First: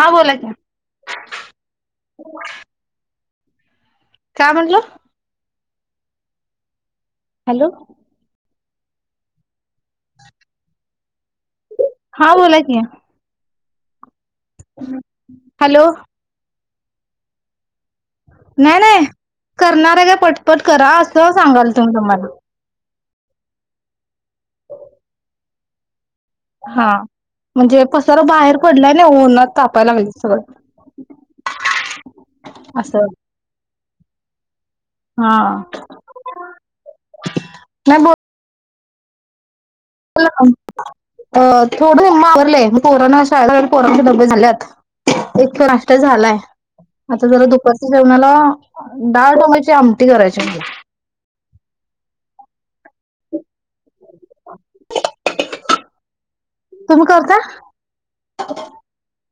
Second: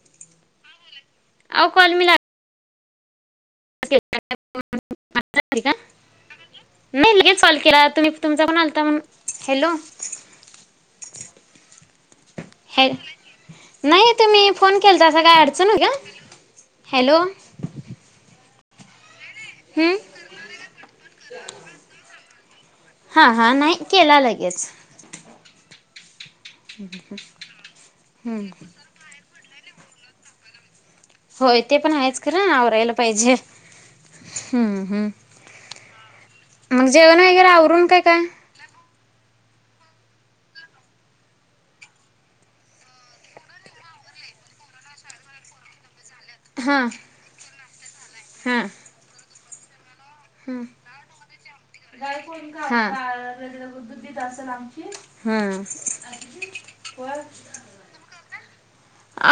हा बोला कीं. आऔ कॉल मिला काय म्हणलं? [inaudible] नाही मीच कॉल हॅलो केला, तुमी तुमचा पण आलं त म हॅलो. हा बोला कि, नाहीयेत. तुम्ही फोन केलतासा, काय अडचण हाय का? हॅलो. नाही नाही. हम्म करणार हाय काय पटपट करा, असं सांगालतो मी तुम्हाला. हा हा, नाही, केला लगेच. हा म्हणजे पसारा बाहेर हम्म पडलाय न्हवं उन्हात तापाय लागलंय सगळं. होय ते पण हायच खरं, आवरायला असं पाहिजे. हम्म हम्म. हा मग जेवण वगैरे आवरून काय नाही काय थोडं आवरलंय, पोरांना शाळेत, पोरांचे डब्बे झालेत, एक नांष्ट झालाय, हां आता जरा दुपारचं जेवणाला डाळ वांग्याची जाम. हम हा. [unintelligible] हा. तुम्ही करता?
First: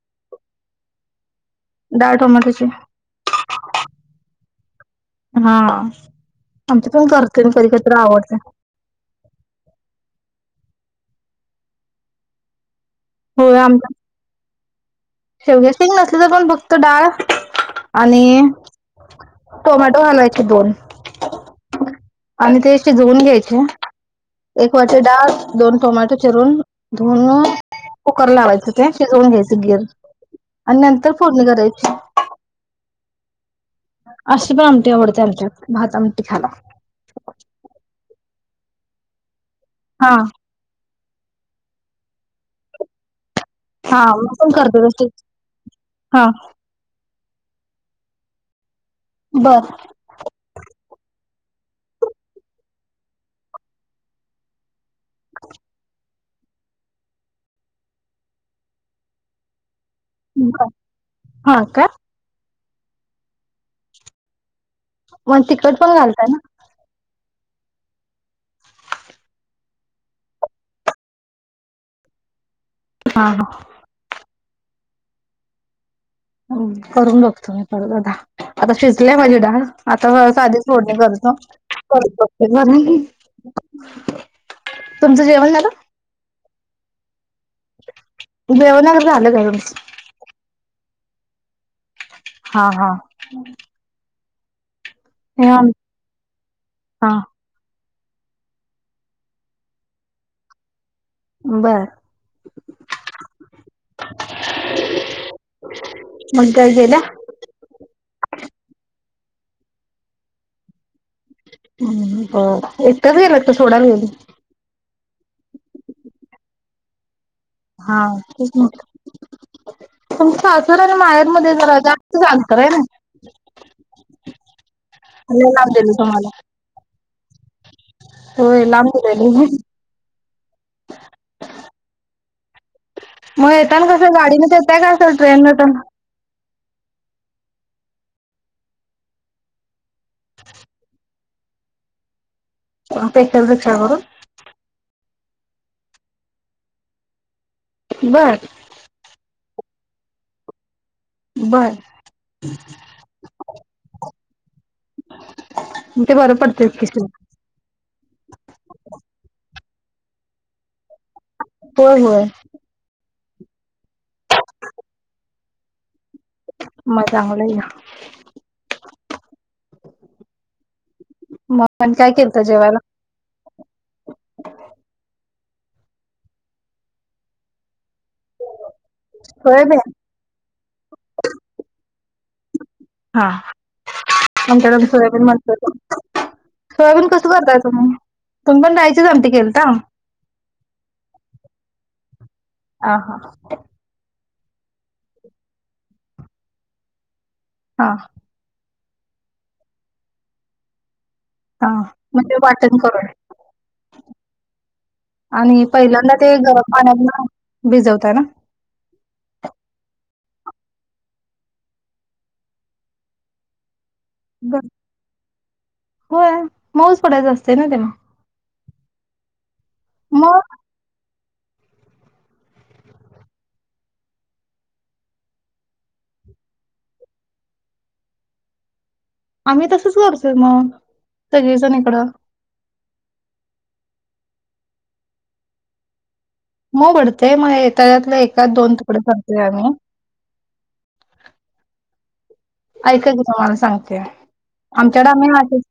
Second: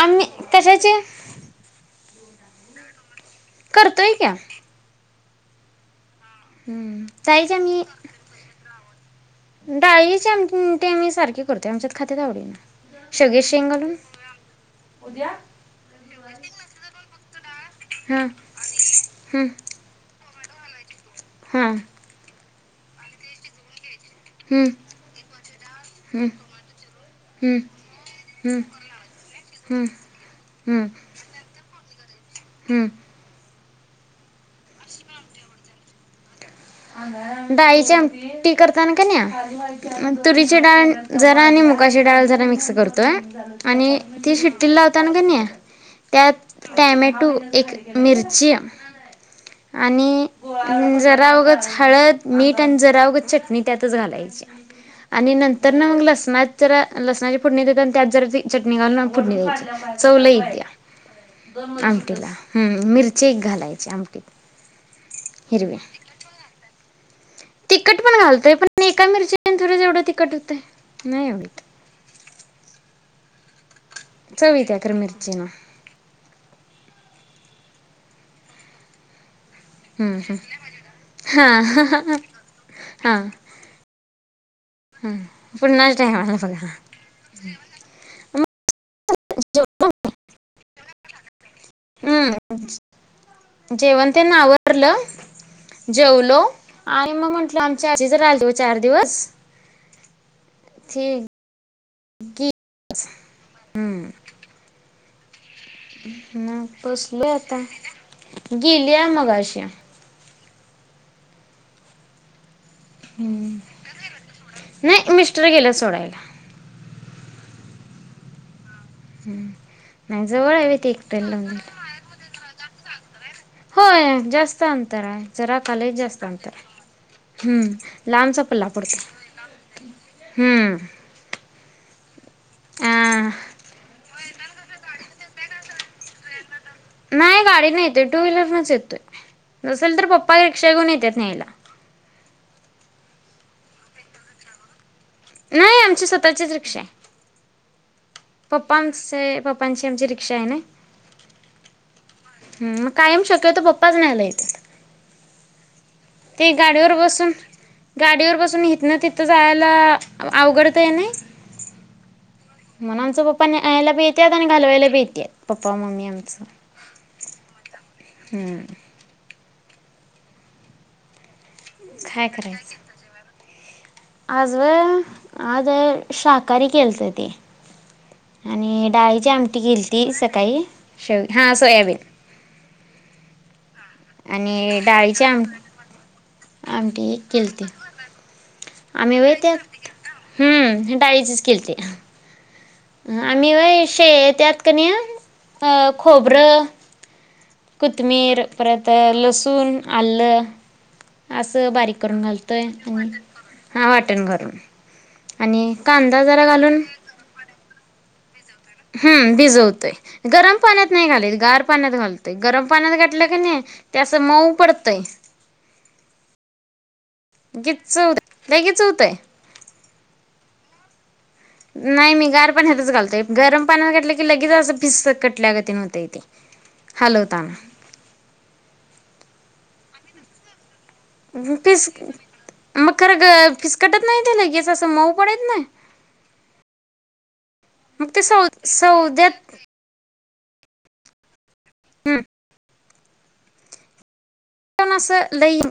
आम्ही कशाचे? डाळ टोमाटोची. करतोय की. हा. आमच्यात पण करतोय मी कधी कधी आवडत्या. डाळीचीं आमटी मी सारखी करतोय, आमच्यात खात्यात आवडीन. होय आमच्यात शेवग्याचीं शेंग नसली तरी पण फक्त डाळ हां आणि हं टोमॅटो घालाय की दोन. हां आणि ते शिजवून घ्यायचे. हं एक वाटी डाळ दोन टोमॅटो हं चिरून धुन हं कुकर हं लावायचे ते शिजवून घ्यायचे गिर हं आणि हं नंतर फोडणी करायची. हं अशी पण आमटी आवडते आमच्यात, भात आमटी खायला. डाळीची आमटी करताना कणी हा मग तुरीचे डाळ जरा आणि मु मुगाची डाळ जरा मिक्स करतोय. आणि हा मी ती पण सिट्टी करते तशी लावताना कनी हा त्यात टॅमॅटो एक मिरची बर आणि हि जर जरा उगाच हळद, मीठ आणि जरा उगाच चटणी त्यातच घालायची आणि नंतर ना मग लसणात जरा लसणाची फोडणी देत आणि त्यात जरा चटणी घालून फोडणी द्ययची. चवलई इत्या, बर हा का आमटीला. हम्म् मिरची एक घालायची आमटीत. मग तिकट पण घालतय ना? तिकट पण घालतय पण एका मिरची थोड एवढ तिकट होतय नाही होत हा हा. चव येत्या खरं मिरचीन. करून बघतो मी परत आता, आता शिजलेय माझी डाळ. हम्म आता हम्म साधी फोडणी करतो, हा हा हा तुमच जेवण झाल? पुन्हाच टायमाला बघा. जेवण वगैरे झालं सगळं. हा हा हम्म् जेवण. त्यां नाव ल हे आम जेवलो हा. आणि मग म्हटल चारी [unintelligible] चार दिवस. ठी बर हम्म्. मग काय गेल्या? बसलोय आता गेलीया मग [unintelligible] [inaudible] हम्म, बर. एकटच गेल्यात काय सोडायला नाही मिस्टर गेलेयात सोडायला. हा खूप मोठ नाही तुमच जवळ आहे सासर ते आणि माहेर एकट्याला लावून मध्ये द्यायला जरा जास्तच अंतर आहे ना ् [unintelligible] [inaudible] होय जास्त अंतर हाय, जरा लांब का दिलं लय जास्त तुम्हाला अंतर हाय. हम्म् लांबच होय पल्ला लांब पडतोय, दिलेलं हम्म्. म येताना कसं गाडीनच येताय काय? सगळ्यांना नाही गाडीन येतोय, टू व्हीलर नच येतोय, नसेल तर पप्पा रिक्षा घेऊन येत्यात न्यायला. पेशल रिक्षा करून नाही आमची स्वतःचीच रिक्षाय. बर पप्पा आमच चे पप्पांची आमची रिक्षा हाय नई. [inaudible] बर हम् मग कायम शक्यतो पप्पाच न्ह्यायला येतात [inaudible] बरं ते पडतंय की गाडीवर बसून गाडीवर बसून हित न तिथं यला अवघडतय नई होय. होय. पण आयला बी येत्यात अन घालवायला बी येत्यात पपा मम्मी आमच. म चांगलय हम्म पण काय केलंत जेवाला आज व्हय आज शाकारी केलत ते आणि [unintelligible] डाळीची आमटी सोयाबीन केलती सकाळी हा सोयाबीन हा हा. आमच्या आणि कड डाळीची सोयाबीन आम [unintelligible] सोयाबीन आमटी कस करताय केलती. तुम्ही पण डाळीचीच आम्ही आमटी व्हय ते केलता? हम्म डाळीचीच केलती आ हा आम्ही व्हय शे त्यात कनी अ खोबरं - हा कोतमीर परत तर लसूण आलं हा असं बारीक करून म्हणजे घालतोय वाटण करून आणि हा वाटण करून आणि पहिल्यांदा कांदा ते जरा गरम घालून पाण्यातन - [unintelligible] हम्म भिजवतोय गरम पाण्यात नाही घालायच गार पाण्यात घालतोय गरम पाण्यात घाठलं कणी - त्या अस मऊ बर. पडतय [inaudible] [unintelligible] ना ते मग गीच्च होतय लई गीच्च होतय मग नाही मी गार पाण्यातच घालतोय गरम पाण्यात घातलं की लगेच असं फिस्स कटल्या गत व्हतय हलवताना [inaudible] आम्ही तसंच करतोय मग सगळीजण फिस इकडं मग खरं क फिसकटत नाही त्याला कीस असं मऊ पडत नाही मऊ पडतय मग मग ते त्याच्यातले सौ एका दोन तुकड करतोय सौद्यात आम्ही हम् ऐकाय ग तुम्हाला सांगते पण आमच्याड आम् असं लई [unintelligible]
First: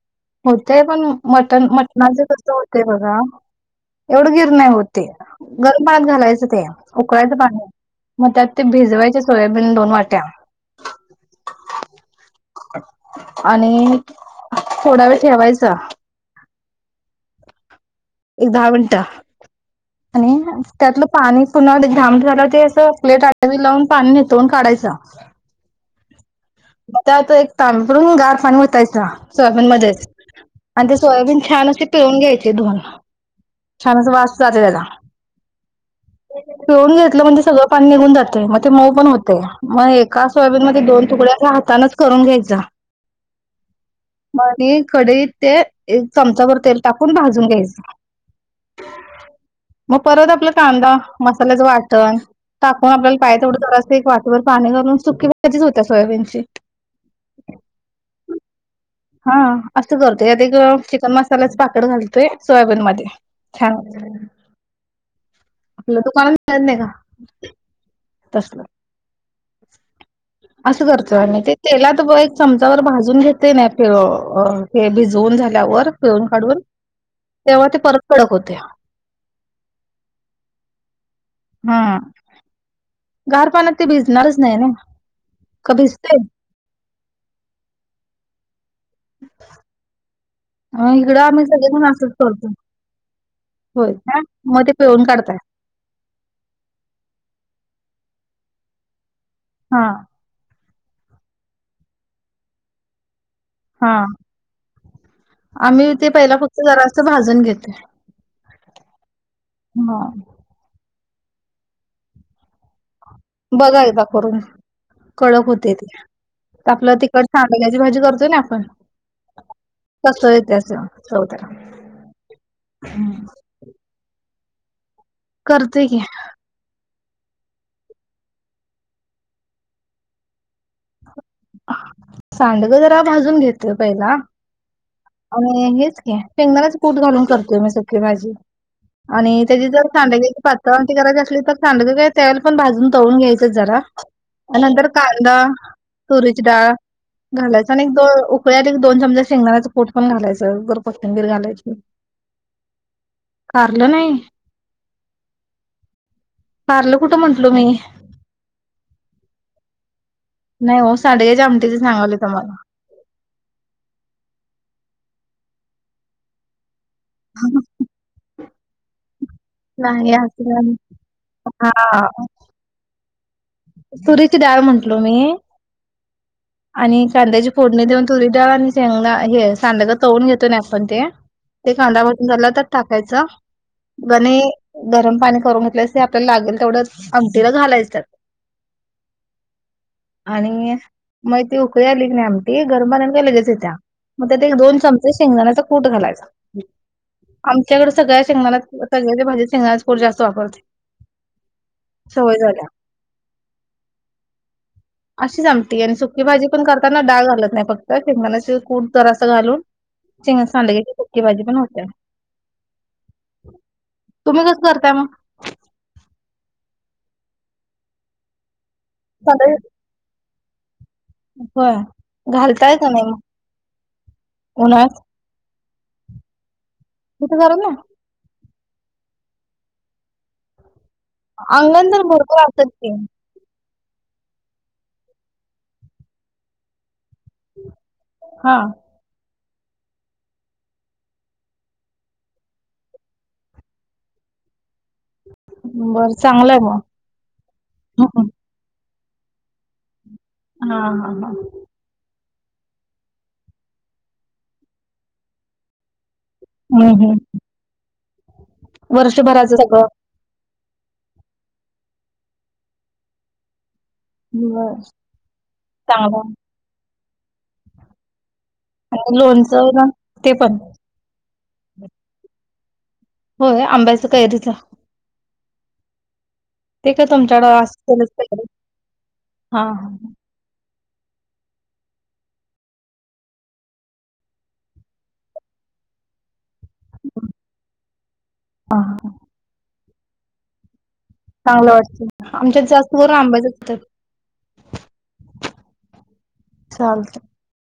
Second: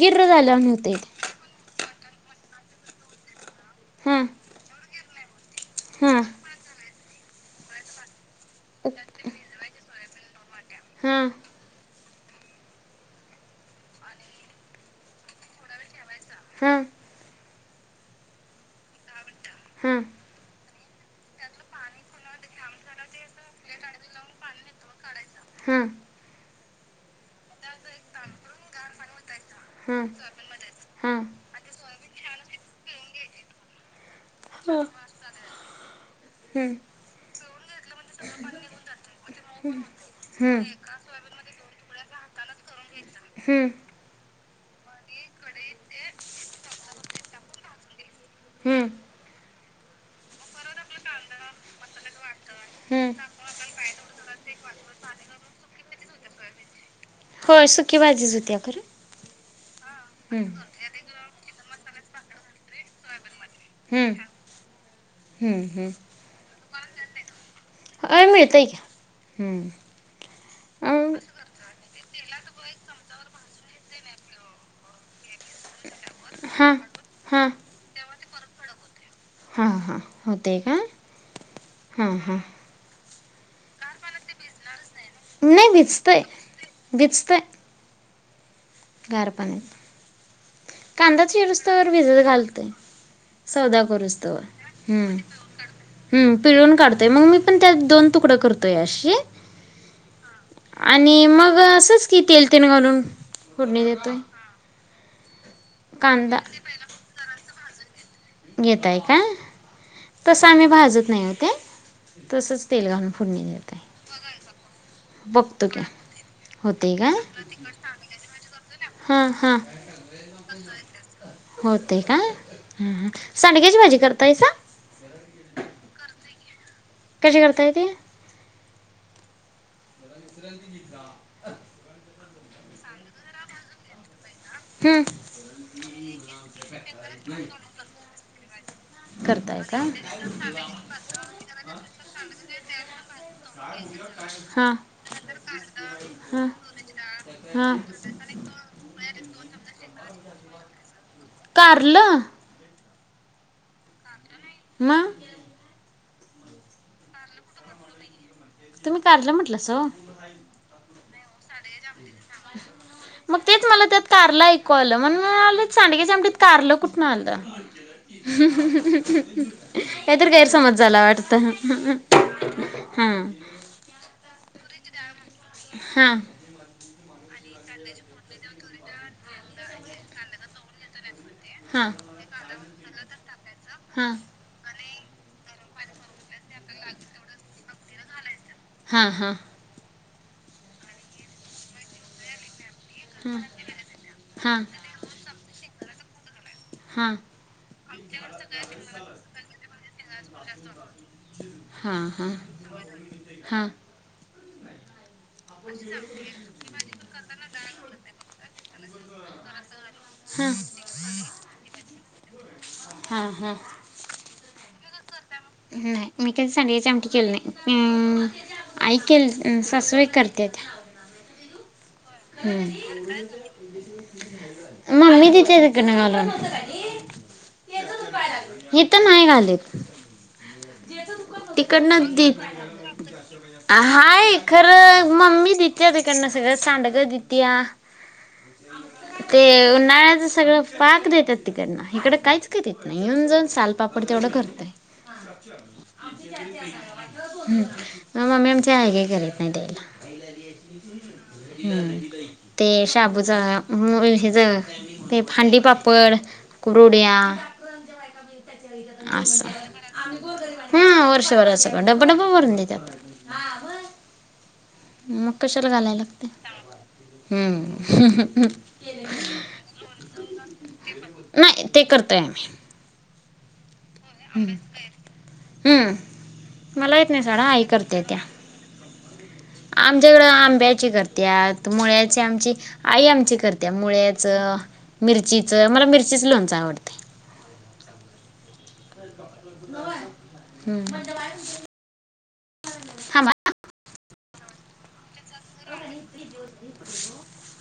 गिर्र झाल्यावानी होतय होतंय पण ते मटन मट - माझं कस होतंय बघा हां एवढं गिर नाही होत ते गरम भात हां घालायचं त ते उकळायच पाणी मग त्यात ते भिजवायचे सोयाबीन दोन वाट [inaudible] हम आणि थोडा वेळ ठेवायचा हम एक दहा मिनट आणि त्यातलं पाणी पुन्हा धा मिंट झालं ते असं प्लेट आडवी लावून पाणी नितळून काढायचं हम्म त्यात एक ताांपरून गार पाणी वतायचा सोयाबीन मध्येच हां आणि ते हां सोयाबीन छान अस पिळून घ्यायचे धुण छान अस वा जाते त्याला हम्म पिळून घेतलं म्हणज सगळं पाणी निघून जाते. मग ते मऊ पण होते मग एका सोयाबीन हम्म मध्ये दोन तुकड्या. [unintelligible] करून घ्याययच हम्म मगकढईत ते एक चमचाभर तेल टाकून भाजून घ्यायचं. हम्म मग परत आपला कांदा मसाल्याचं वाटणं टाकून हम्म आपल्याला पाय तेथवडं ं एक वाातीवर पाणी घालून सुकीजच होत्या सोयाबीन. हो सुकीच भाजीच होत्या खरं हा असं करतो हम्म यात चिकन मसालाचा [unintelligible] कड घालतोय सोयाबीन मध्ये. छान! हम्म हम्म आपलं दुकानात मिळत नाही का? ् [unintelligible] आ मिळतय की, हम्म. असं करतो अं आम्ही ते तेला [unintelligible] चमचावर भाजून घेते ना हे भिजवून झाल्यावर. [unintelligible] काढून हां तेव्हा ते परत. कडक होतय. हा हा होतय काय? हा. हा. गार पाण्यातत ते भिजणारच नाही ना. नाही का भिजते भिजतय, भिजतय [unintelligible] गार पाणी अ, इकडं कांदाच आम्ही सगळेजण चिरुस्तवर असंच भिजत करतो. घालतय, सौदा होय. हां. करुस्तवर मग ते पिळून हम् काढताय. हम् पिळून काढतय मग मी. पण त्यात दोन तुकड करतोय अशी. हां, आणि मग. अग असंच की तेल तेन घालून फोडणी हां. देतो. आम्ही ते पहिला फक्त जरास भाजून घेतो. [unintelligible] घेताय काय? तस आम्ही भाजतऽ नाही होते,, तसंच तेल घालून. फोडणी देत बघा आहे एकदा करून, कडक बघतो होतय की ते,,, आपलं होते का तिखट सांडण्याची भाजी करतोय नाई आपण.. हा हा,, तसं येते असं चव त्याला. होतय काय,, सांडग्याची भाजी करतायऽऽ ताईसाऽऽऽ करतोय की. कशी करताय ते. [inaudible] सांडगं जरा भाजून घेतोय पहिला. हं. आणि हेच शेंगदाणाचे पूट घालून करतोय मी सगळी माझी आणि करताय त्याची का जर सांडग्याची पात्रळ आती करायची असली तर सांडग का तेल पण भाजून आणि हेच की, शेंगदाण्याच कूट घालून करतोय मी सूक्की भाजी,, आणी तची जर सांडग्याची पातळ आमटी करायची असली तर त्या वेळेला पन सांडग भाजून तळून घ्यायचच जरा हा नंतर कांदा तुरीची हा डाळ घालायच हा आणि एक दो उकळ्यात एक दोन चमचा शेंगदाणाचे कूठ पण घालायचं, कोथंबीर घालायची. कारलं कारलं नाहीऽऽ नाऽऽ कारलं कुठं म्हंटलो मीऽऽ तुम्ही कारलं म्हटलंसा ओऽऽ नाही हो सांडग्याची आमऽऽ मग तेच मला त्यात कारला ऐकू आलं म्हणून सांडग्याच्या आमटीत कारलं कुठंन आलं [inaudible] नाही काही तरी असं काय. गैरसमज झाला वाटत हा हा तुरीची डाळ म्हटलो मी हा आणि कांद्याची फोडणी देऊन तुरीची डाळ आणि हे सांडग तळून घेतो कीनाय आपण ते ते हां कांदा भाजून झाला तर टाकायच हां गणे गरम पाणी करून घेतस ते आपल्याला लागेल तेवढं आमटीला घालायचं हा हा आणि मग ती उकळी आली क नाही आमटी गरमझालं की लगेचच येतीये मग त्यात हां हां दोन चमचे शेंगदाण्याचं कूट घालायच हां आमच्याकड सगळ्या शेंगदाण्याचं सगळ्या च्या भाजीत शेंगदाण्याचं कूट जास्त वापरते हां हां सवय झाल्या हां अशी आमटी आणि सुकी भाजी पण करताना डाळ घालत नाही फक्त शेंगदाण्याचं कुठ जरासं घालून चिंग सांडगे ची सुक्की भाजी पण होत्या हा हा [inaudible] हम्म नाही मी कधी सांडग्याची आमटी केली नाही. हम्म आई केल सांडगे अम्म सासूबाई कर तेत. होय. घालताय का नाही मग हम्म उन्हाळ्यात? मम्मी देतिया. घालून. तिथं घालत नाही? इथं नाही घालत. अंगण तर भरपूर असत्यात की. हाय खरं मम्मी देतिया तिकडंन सगळं सांडग दे देतिया. हा ते उन्हाळ्याचं सगळं पाक देतात तीकडं काहीच करीत नाही येऊन-जाऊन सालपापड तेवढं करतोय. हा. बरं चांगलं आहे मग. हम मम्मी आमची. हाय गई करत नाही द्यायला. हा. हा. हा. हम्म. ते शाबूच हेज. ते हंडी पापड. हम्म कुरुड्या हम्. वर्षभराचं सगळं. हा वर्षभर असं पण डब्बा-डब्बा भरून देतात. बरं मग कशाला घालायला लागते. चांगलं हम्म [inaudible] म लोनच ते पण नाही ते करतोय आम्ही होय आंब्याचा कैरीचा हम्म. ते मला का येत नाही साडा तुमच्याकड असलच तंगडी. [inaudible] आमच्याकड आंब्याची कर त्यात मुळ्याची, आमची आई आमची करत्या मुळ्याच, मिरचीच, मला मिरचीच लोणच आवडतंय. हा हा. हम्म. चांगलं वाटतं आमच्यात जास्त बर हां आंबाच करतात. चालत [inaudible]